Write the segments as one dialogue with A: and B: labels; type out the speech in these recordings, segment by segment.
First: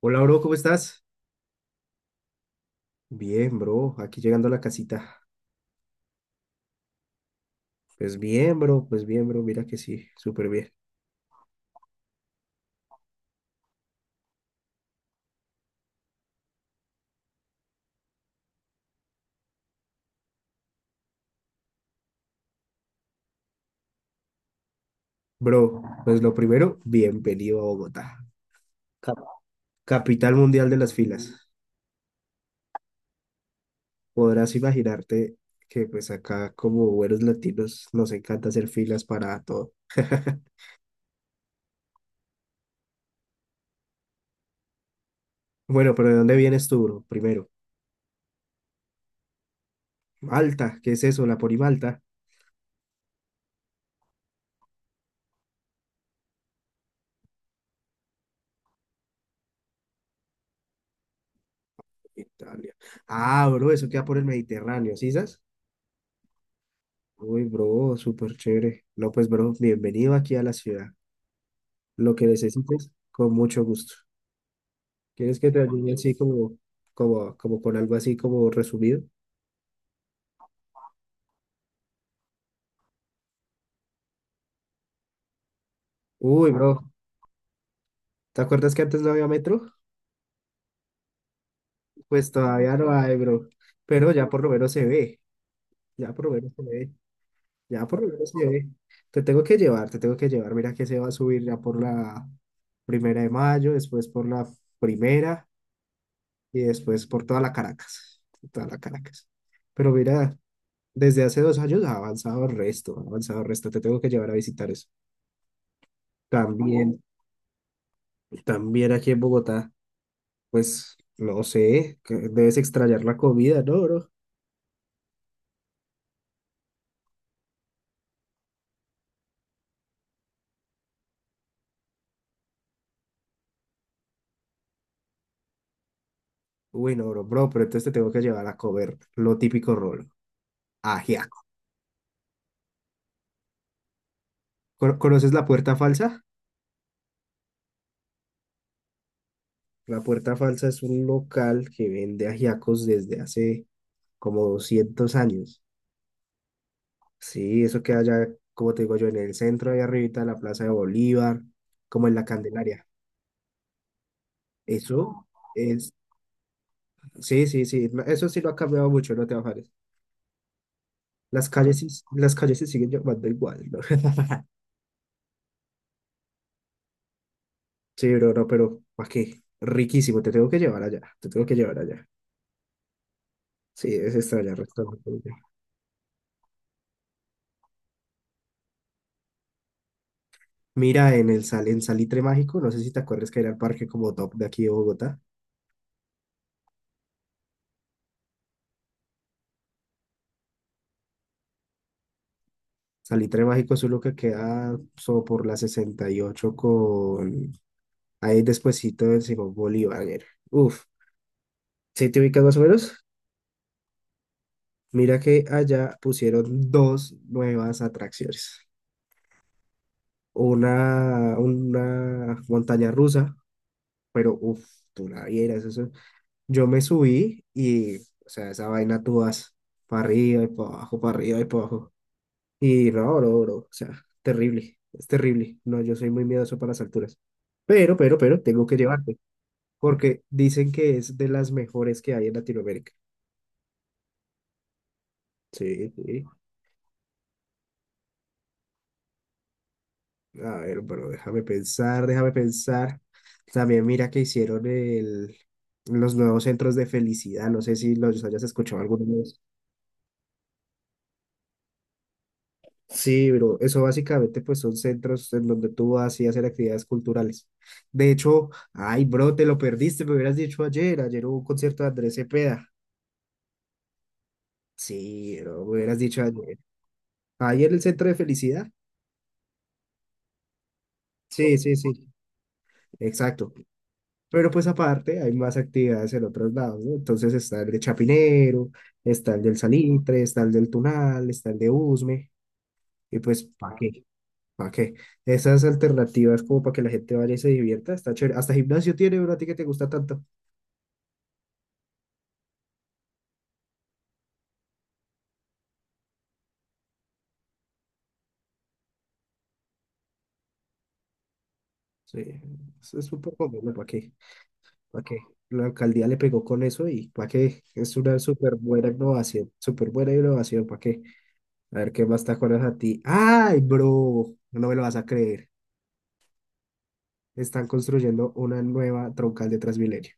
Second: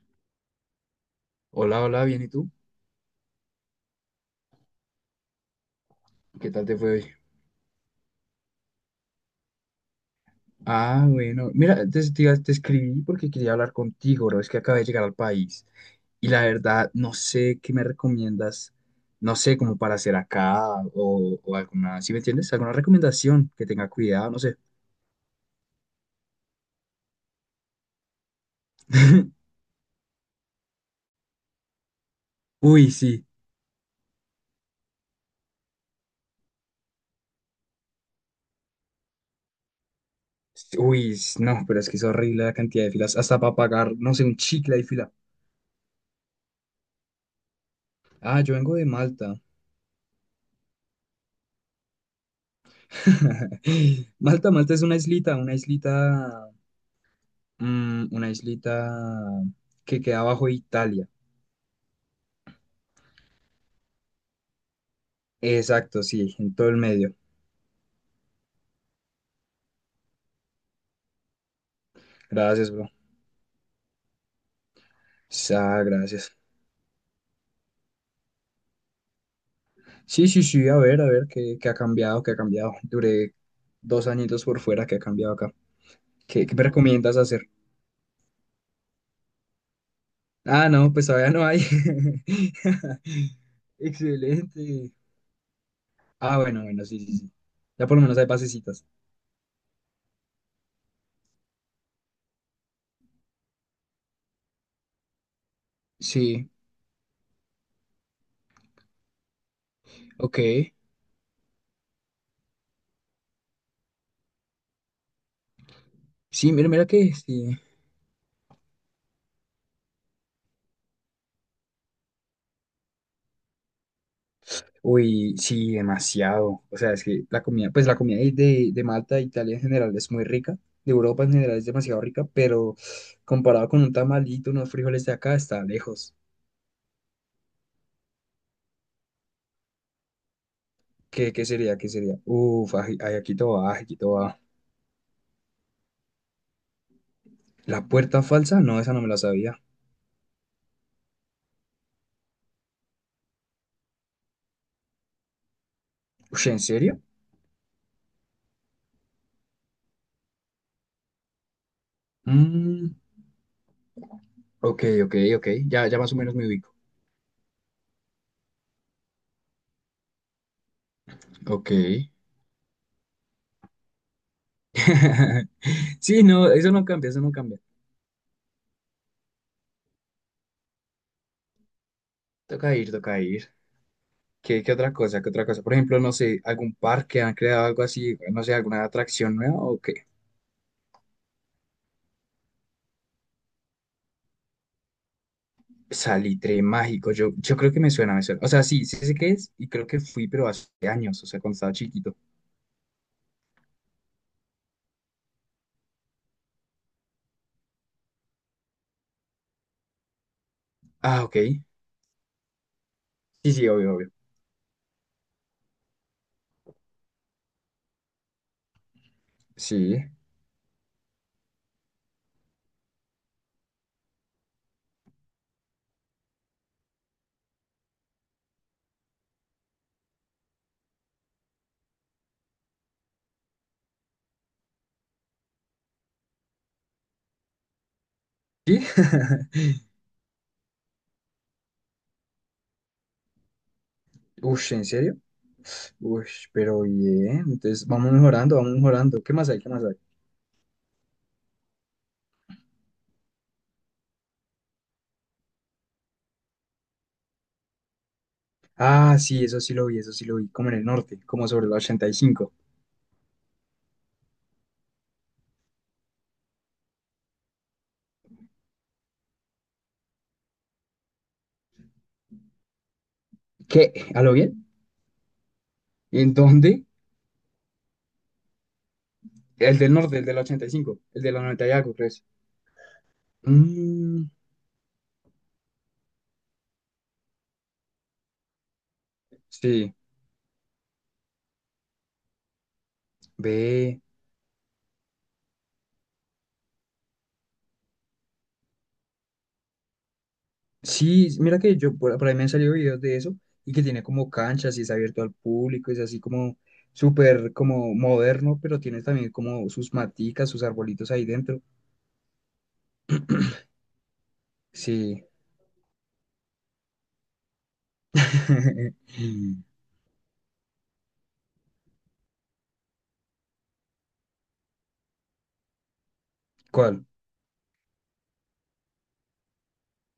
A: Hola, bro, ¿cómo estás?
B: Hola, hola, bien, ¿y tú?
A: Bien, bro, aquí llegando a la casita.
B: ¿Qué tal te fue hoy?
A: Pues bien, bro, mira que sí, súper bien.
B: Ah, bueno, mira, te escribí porque quería hablar contigo, bro. Es que acabé de llegar al país y la verdad no sé qué me recomiendas, no sé, como para hacer acá o alguna, ¿sí me entiendes? ¿Alguna recomendación que tenga cuidado? No sé.
A: Bro, pues lo primero, bienvenido a Bogotá, cap- capital mundial de las filas.
B: Uy, sí.
A: Podrás imaginarte que pues acá como buenos latinos nos encanta hacer filas para todo.
B: Sí, uy, no, pero es que es horrible la cantidad de filas. Hasta para pagar, no sé, un chicle hay fila.
A: Bueno, pero ¿de dónde vienes tú, bro? Primero,
B: Ah, yo vengo de Malta.
A: Malta, ¿qué es eso? ¿La Ponimalta?
B: Malta es una islita que queda bajo Italia.
A: Italia. Ah, bro, eso queda por el Mediterráneo, ¿sí sabes?
B: Exacto, sí, en todo el medio.
A: Uy, bro, súper chévere. No, pues, bro, bienvenido aquí a la ciudad. Lo que
B: Gracias, bro.
A: necesites, con mucho gusto. ¿Quieres que te
B: Ah,
A: ayude así
B: gracias.
A: como, con algo así como resumido?
B: Sí, sí, sí, a ver, qué ha cambiado, qué ha cambiado. Duré 2 añitos por fuera, qué ha cambiado acá. ¿Qué,
A: Uy,
B: qué me
A: bro,
B: recomiendas hacer?
A: ¿te acuerdas que antes no había metro?
B: Ah, no, pues todavía no hay.
A: Pues todavía no hay, bro. Pero ya por lo menos se
B: Excelente.
A: ve, ya por lo
B: Ah,
A: menos se
B: bueno, bueno,
A: ve,
B: sí, sí, sí. Ya
A: ya
B: por
A: por
B: lo
A: lo
B: menos hay
A: menos se ve.
B: pasecitas.
A: Te tengo que llevar, te tengo que llevar. Mira que se va a subir ya por la primera de mayo, después por la primera
B: Sí,
A: y después por toda la Caracas, toda la Caracas. Pero mira,
B: ok.
A: desde hace 2 años ha avanzado el resto, ha avanzado el resto. Te tengo que llevar a visitar eso.
B: Sí, mira, mira
A: También,
B: que sí.
A: también aquí en Bogotá, pues no sé, que debes extrañar la comida, ¿no, bro?
B: Uy, sí, demasiado. O sea, es que la comida ahí de Malta, de Italia en general es muy rica, de Europa en general es demasiado rica, pero comparado con un tamalito, unos frijoles de acá, está lejos.
A: Uy, no, bro, pero entonces te tengo que llevar a comer lo típico rolo,
B: ¿Qué,
A: ajiaco.
B: qué sería? ¿Qué sería? Uf, ay, ay, aquí todo va, aquí todo va.
A: ¿Conoces la Puerta Falsa?
B: ¿La puerta falsa? No, esa no me la sabía.
A: La Puerta Falsa es un local que vende ajiacos desde hace como 200 años.
B: Ush, ¿en serio?
A: Sí, eso queda allá, como te digo yo, en el centro, ahí arribita de la Plaza de Bolívar, como en la Candelaria.
B: Mm, ok, ok,
A: Eso
B: ok. Ya,
A: es,
B: ya más o menos me ubico.
A: sí, sí, sí, no, eso sí lo ha cambiado mucho, no te bajes. Las
B: Ok.
A: calles, las calles se siguen llamando igual, ¿no?
B: Sí, no, eso no cambia, eso no cambia.
A: Sí, bro, no, pero ¿para qué? Riquísimo, te tengo que llevar allá, te tengo que llevar allá.
B: Toca ir, toca ir.
A: Sí, es extrañar
B: ¿Qué otra cosa?
A: restaurante.
B: ¿Qué otra cosa? Por ejemplo, no sé, algún parque han creado algo así, no sé, alguna atracción nueva o qué.
A: Mira, en en Salitre Mágico, no sé si te acuerdas que era el parque como top de aquí de Bogotá.
B: Salitre mágico, yo creo que me suena, me suena. O sea, sí, sí sé qué es y creo que fui, pero hace años, o sea, cuando estaba chiquito.
A: Salitre Mágico es uno que queda so por la 68 con ahí despuesito del Simón Bolívar. Uf,
B: Ah, ok. Sí,
A: ¿sí te ubicas más o menos?
B: sí, obvio, obvio.
A: Mira que allá pusieron dos nuevas atracciones.
B: Sí.
A: Una montaña rusa, pero uff, tú la vieras, eso. Yo me subí y, o sea, esa vaina tú vas para arriba y para abajo, para arriba y para abajo. Y no, bro, o sea, terrible, es terrible. No, yo soy muy miedoso para las alturas. Pero, tengo que
B: ¿Sí?
A: llevarte, porque dicen que es de las mejores que hay en Latinoamérica.
B: Ush, ¿en serio?
A: Sí, sí.
B: Ush, pero bien. Entonces, vamos mejorando, vamos mejorando. ¿Qué más hay? ¿Qué más hay?
A: A ver, pero déjame pensar, déjame pensar. También mira que los nuevos centros de felicidad. No sé si los hayas escuchado alguna
B: Ah,
A: vez.
B: sí, eso sí lo vi, eso sí lo vi. Como en el norte, como sobre el 85.
A: Sí, pero eso básicamente pues son centros en donde tú vas y hacer actividades culturales. De hecho, ay, bro, te lo perdiste, me hubieras dicho ayer. Ayer hubo un concierto de Andrés Cepeda.
B: ¿Qué? ¿A lo bien?
A: Sí, bro, me hubieras dicho
B: ¿En
A: ayer.
B: dónde?
A: Ayer el centro de felicidad.
B: El del norte, el del 85, el de la
A: Sí,
B: 90 y
A: sí, sí.
B: algo, ¿crees?
A: Exacto.
B: Mm,
A: Pero pues aparte hay más actividades en otros lados, ¿no? Entonces está el de Chapinero, está el del
B: sí,
A: Salitre, está el del Tunal, está el de Usme, y pues ¿para
B: ve.
A: qué? ¿Para qué? Esas alternativas como para que la gente vaya y se divierta, está chévere. Hasta gimnasio tiene, bro, a ti que te gusta tanto.
B: Sí, mira que yo por ahí me han salido videos de eso y que tiene como canchas y es abierto al público, es así como súper como moderno, pero tiene también como sus maticas, sus arbolitos ahí dentro.
A: Sí, eso es súper bueno, ¿para qué? ¿Para qué?
B: Sí.
A: La alcaldía le pegó con eso y ¿para qué? Es una súper buena innovación, ¿para qué? A ver qué más te tacones a ti. ¡Ay, bro! No me lo vas a creer.
B: ¿Cuál?
A: Están construyendo una nueva troncal de Transmilenio.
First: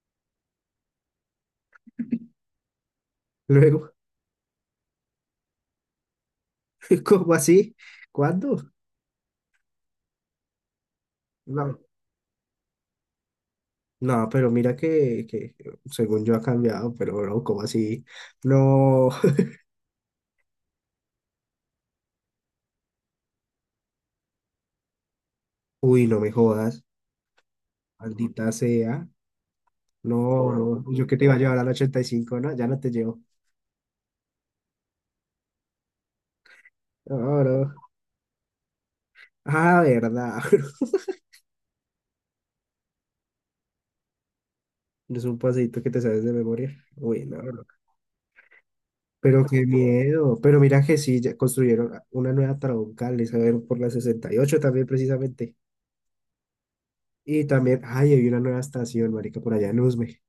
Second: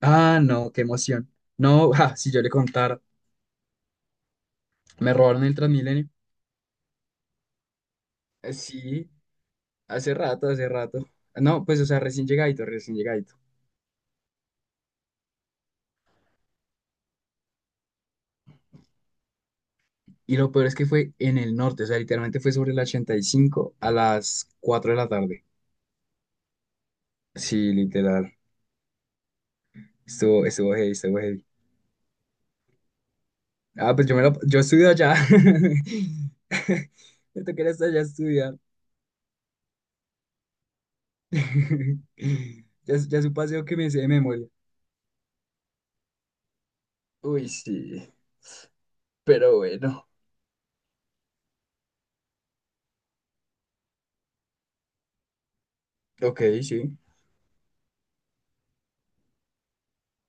B: Ah, no, qué emoción. No, ja, si yo le contara,
A: Luego,
B: me robaron el Transmilenio.
A: ¿cómo así? ¿Cuándo?
B: Sí, hace rato, hace rato. No,
A: No,
B: pues, o sea, recién llegadito, recién llegadito.
A: no, pero mira que según yo ha cambiado, pero bro, ¿cómo así? No,
B: Y lo peor es que fue en el norte, o sea, literalmente fue sobre el 85 a las 4 de la tarde.
A: uy, no me jodas,
B: Sí, literal.
A: maldita sea.
B: Estuvo,
A: No,
B: estuvo
A: bro,
B: heavy,
A: yo que
B: estuvo
A: te iba a
B: heavy.
A: llevar al 85, no, ya no te llevo.
B: Ah, pues yo estudio allá.
A: No,
B: Me tocó ir
A: bro.
B: hasta allá a estudiar.
A: Ah, verdad.
B: Ya es un paseo que me sé de memoria.
A: Es un pasito que te sabes de memoria. Uy, no,
B: Uy,
A: bro.
B: sí.
A: Pero
B: Pero
A: qué
B: bueno.
A: miedo. Pero mira que sí, ya construyeron una nueva troncal, esa ver por la 68 también precisamente.
B: Ok, sí.
A: Y también, ay, hay una nueva estación, marica, por allá en Usme.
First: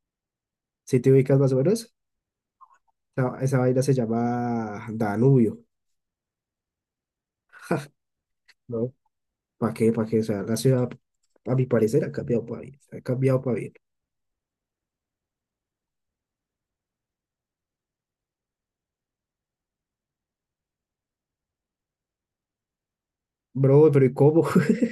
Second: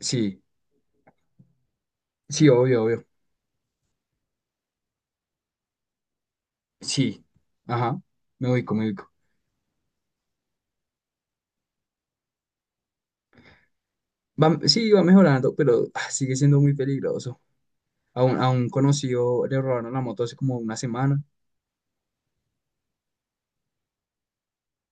B: Sí,
A: Si te ubicas más o menos,
B: sí, obvio, obvio.
A: esa vaina se llama Danubio.
B: Sí. Ajá. Me ubico, me
A: ¿no?
B: ubico.
A: ¿Para qué? ¿Para qué? O sea, la ciudad, a mi parecer, ha cambiado para bien. Ha cambiado para bien.
B: Va, sí, va mejorando, pero sigue siendo muy peligroso. A un conocido le robaron la moto hace como una semana.
A: Bro, pero ¿y cómo?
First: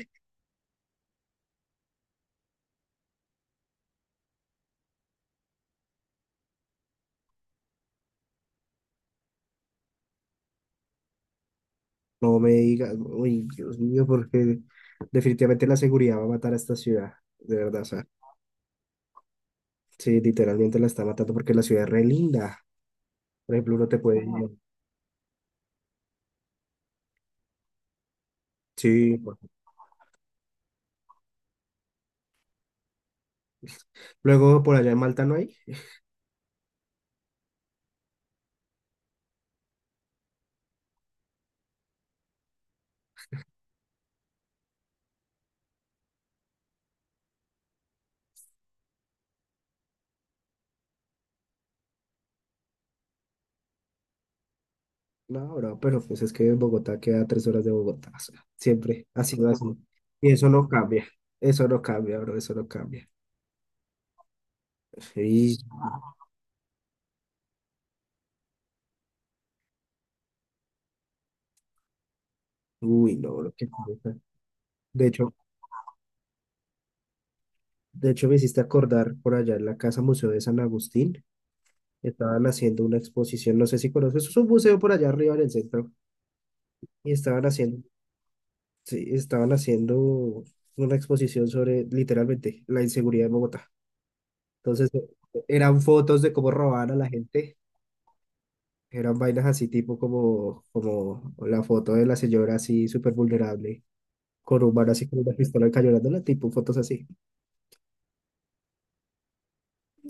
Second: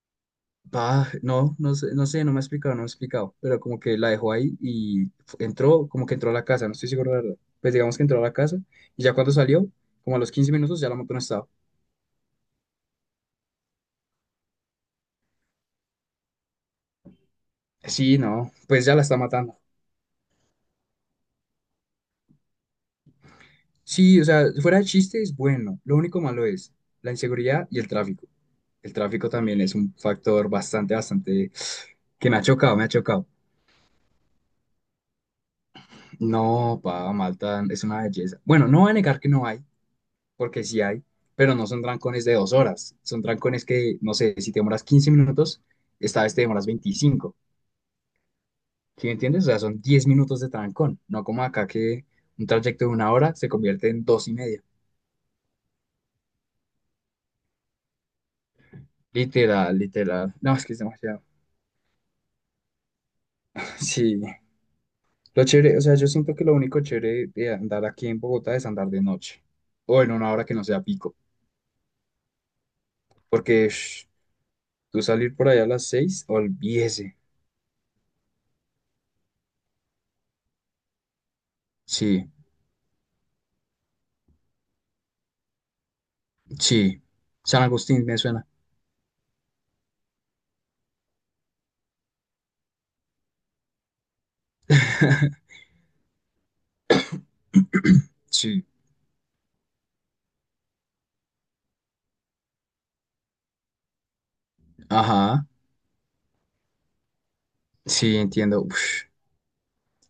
B: Ah, no, no sé, no sé, no me ha explicado, no me ha explicado, pero como que la dejó ahí y entró, como que entró a la casa, no estoy seguro, la verdad. Pues digamos que entró a la casa y ya cuando salió, como a los 15 minutos, ya la moto no estaba.
A: No me digas, uy, Dios mío, porque definitivamente la seguridad va a matar a esta ciudad, de verdad, o sea,
B: Sí, no, pues ya la está matando.
A: sí, literalmente la está matando porque la ciudad es re linda. Por ejemplo, uno te puede...
B: Sí, o sea,
A: Ajá.
B: fuera de chiste es bueno, lo único malo es la inseguridad y el tráfico. El
A: Sí,
B: tráfico también es un factor bastante, bastante que me ha chocado, me ha chocado.
A: luego por allá en Malta no hay.
B: No, pa, Malta es una belleza. Bueno, no voy a negar que no hay, porque sí hay, pero no son trancones de 2 horas, son trancones que, no sé, si te demoras 15 minutos, esta vez te demoras 25, ¿sí me entiendes? O sea, son 10 minutos de trancón, no como acá que un trayecto de 1 hora se convierte en 2 y media.
A: No, bro, pero pues es que Bogotá queda a 3 horas de Bogotá, o sea, siempre ha sido así.
B: Literal,
A: Y
B: literal. No, es que es demasiado.
A: eso no cambia, bro, eso no cambia.
B: Sí. Lo
A: Y,
B: chévere, o sea, yo siento que lo único chévere de andar aquí en Bogotá es andar de noche o en una hora que no sea pico,
A: uy, no, bro,
B: porque
A: qué
B: ush,
A: cosa.
B: tú
A: De hecho,
B: salir por allá a las 6, olvídese.
A: de hecho me hiciste acordar por allá en la Casa Museo de San Agustín,
B: Sí,
A: estaban haciendo una exposición, no sé si conoces, es un museo por allá arriba en el centro,
B: sí.
A: y
B: San Agustín me suena.
A: sí, estaban haciendo una exposición sobre literalmente la inseguridad de Bogotá. Entonces, eran fotos de cómo robaban a la gente.
B: Sí.
A: Eran vainas así tipo como, como la foto de la señora así súper vulnerable, con un man así con una
B: Ajá,
A: pistola cañonándola, tipo fotos así.
B: sí, entiendo. Uf,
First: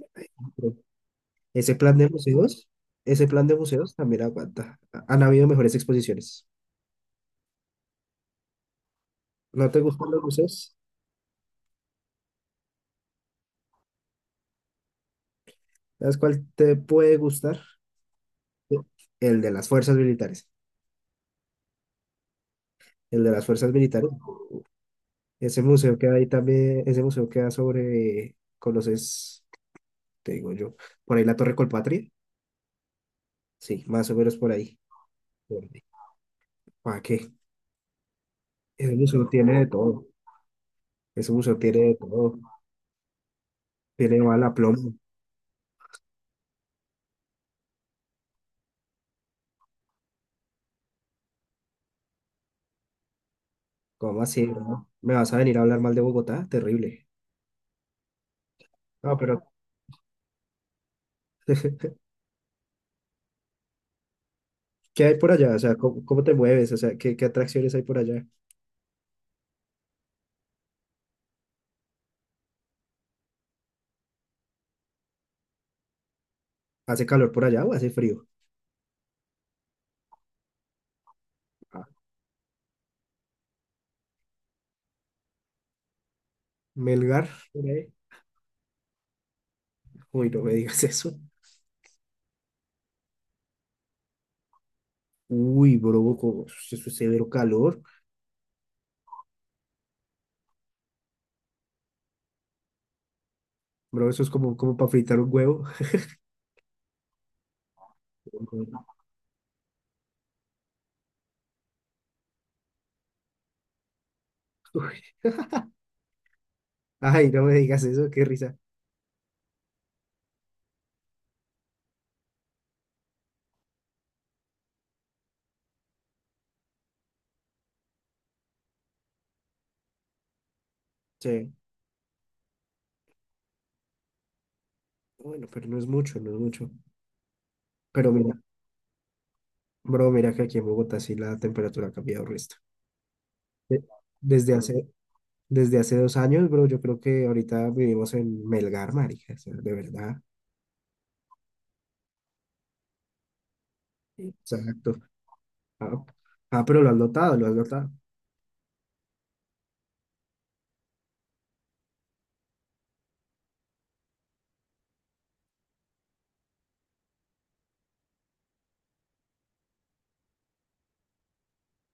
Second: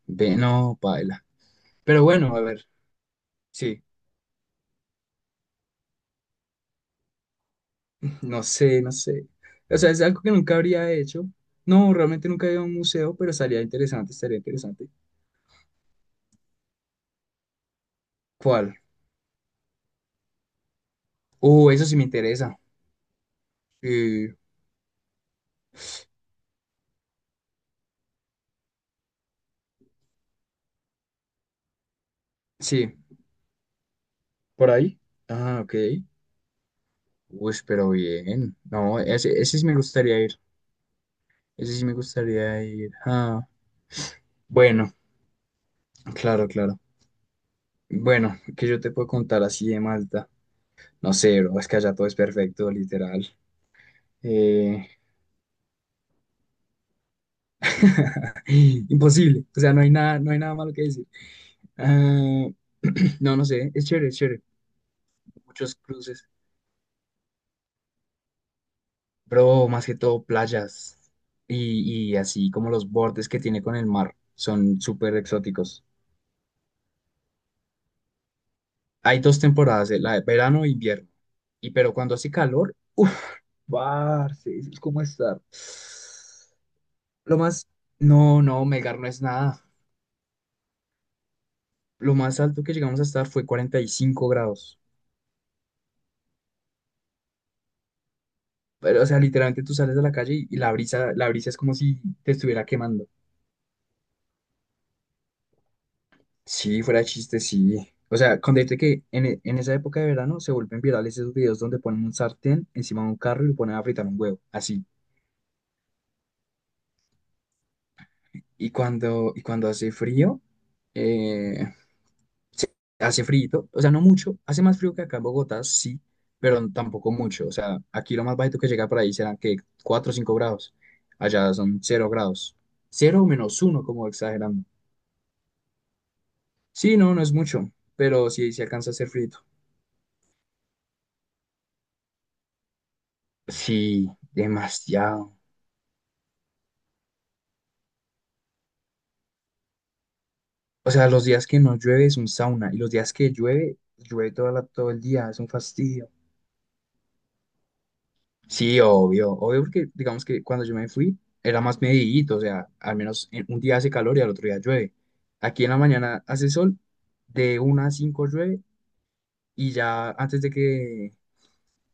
B: ve,
A: Pero
B: no, paila.
A: ese plan
B: Pero
A: de
B: bueno, a ver,
A: museos, ese plan de
B: sí,
A: museos también aguanta. Han habido mejores exposiciones.
B: no sé, no sé.
A: ¿No
B: O
A: te
B: sea, es
A: gustan
B: algo
A: los
B: que nunca
A: museos?
B: habría hecho. No, realmente nunca he ido a un museo, pero estaría interesante, estaría interesante.
A: ¿Sabes cuál te puede gustar?
B: ¿Cuál?
A: El de las fuerzas militares.
B: Eso sí me interesa.
A: El de las fuerzas militares.
B: Eh,
A: Ese museo que hay también, ese museo queda sobre, ¿conoces? ¿Qué Te digo yo, por ahí la Torre Colpatria.
B: sí,
A: Sí, más o menos por
B: por
A: ahí.
B: ahí. Ah, ok.
A: ¿Para qué?
B: Uy, pero bien.
A: Ese
B: No,
A: museo
B: ese
A: tiene de
B: sí me
A: todo.
B: gustaría ir.
A: Ese museo
B: Ese
A: tiene
B: sí
A: de
B: me
A: todo.
B: gustaría ir. Ah,
A: Tiene mal a
B: bueno,
A: plomo.
B: claro, claro. ¿Bueno, que yo te puedo contar así de Malta? No sé, bro, es que allá todo es perfecto, literal.
A: ¿Cómo así,
B: Eh,
A: no? ¿Me vas a venir a hablar mal de Bogotá? Terrible. No, pero
B: Imposible, o sea, no hay nada, no hay nada malo que decir. Ah, no, no sé, es chévere, es chévere.
A: ¿qué hay por allá? O sea,
B: Muchos
A: ¿cómo, cómo
B: cruces,
A: te mueves? O sea, ¿qué, qué atracciones hay por allá?
B: pero más que todo playas y así como los bordes que tiene con el mar son súper exóticos.
A: ¿Hace calor por allá o hace frío?
B: Hay dos temporadas, la de verano e invierno. Y
A: Ah,
B: pero cuando hace calor, uff, parce, eso es como estar.
A: Melgar.
B: Lo
A: Por
B: más,
A: ahí.
B: no, no, Melgar no es nada.
A: Uy, no me digas eso.
B: Lo más alto que llegamos a estar fue 45 grados.
A: Uy, bro, eso es severo calor.
B: Pero, o sea, literalmente tú sales a la calle y la brisa es como si te estuviera quemando.
A: Bro, eso es como, como para fritar un huevo.
B: Sí, fuera de chiste, sí. O sea, con decirte que en esa época de verano se vuelven virales esos videos donde ponen un sartén encima de un carro y lo ponen a fritar un huevo, así.
A: Uy, ay, no me digas eso, qué risa.
B: Y cuando hace frío, eh, se- hace frío, o sea, no mucho, hace más frío que acá en Bogotá, sí, pero tampoco mucho. O sea, aquí lo más bajito que llega por ahí serán que 4 o 5 grados.
A: Sí.
B: Allá son 0 grados. Cero o -1 como exagerando.
A: Bueno, pero no es mucho, no es mucho.
B: Sí, no, no es mucho,
A: Pero
B: pero
A: mira,
B: sí, se alcanza a hacer frío.
A: bro, mira que aquí en Bogotá sí la temperatura ha cambiado resto. De-
B: Sí,
A: Desde hace,
B: demasiado.
A: desde hace dos años, bro, yo creo que ahorita vivimos en Melgar, marica, o sea, de verdad.
B: O sea, los días que no llueve es un sauna y los días que llueve,
A: Sí.
B: llueve todo
A: Exacto.
B: el día, es un
A: Ah,
B: fastidio.
A: ah, pero lo has notado, lo has notado.
B: Sí, obvio, obvio porque digamos que cuando yo me fui era más medidito, o sea, al menos un día hace calor y al otro día llueve. Aquí en la mañana hace sol, de 1 a 5 llueve y ya antes de que,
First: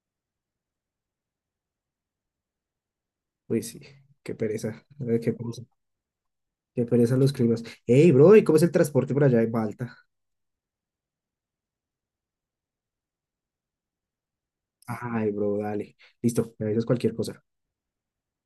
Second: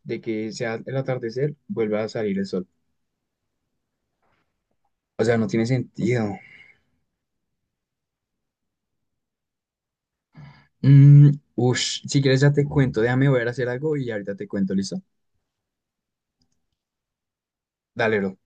B: de que sea el atardecer vuelve a salir el sol.
A: Uy, sí, qué pereza,
B: O
A: qué
B: sea, no
A: pereza,
B: tiene sentido.
A: qué pereza los climas. Ey, bro, ¿y cómo es el transporte por allá en Malta?
B: Mm, Ush, si quieres ya te cuento, déjame ver a hacer algo y ahorita te cuento, ¿listo?
A: Ay, bro, dale. Listo, me avisas cualquier cosa.
B: Dale, bro.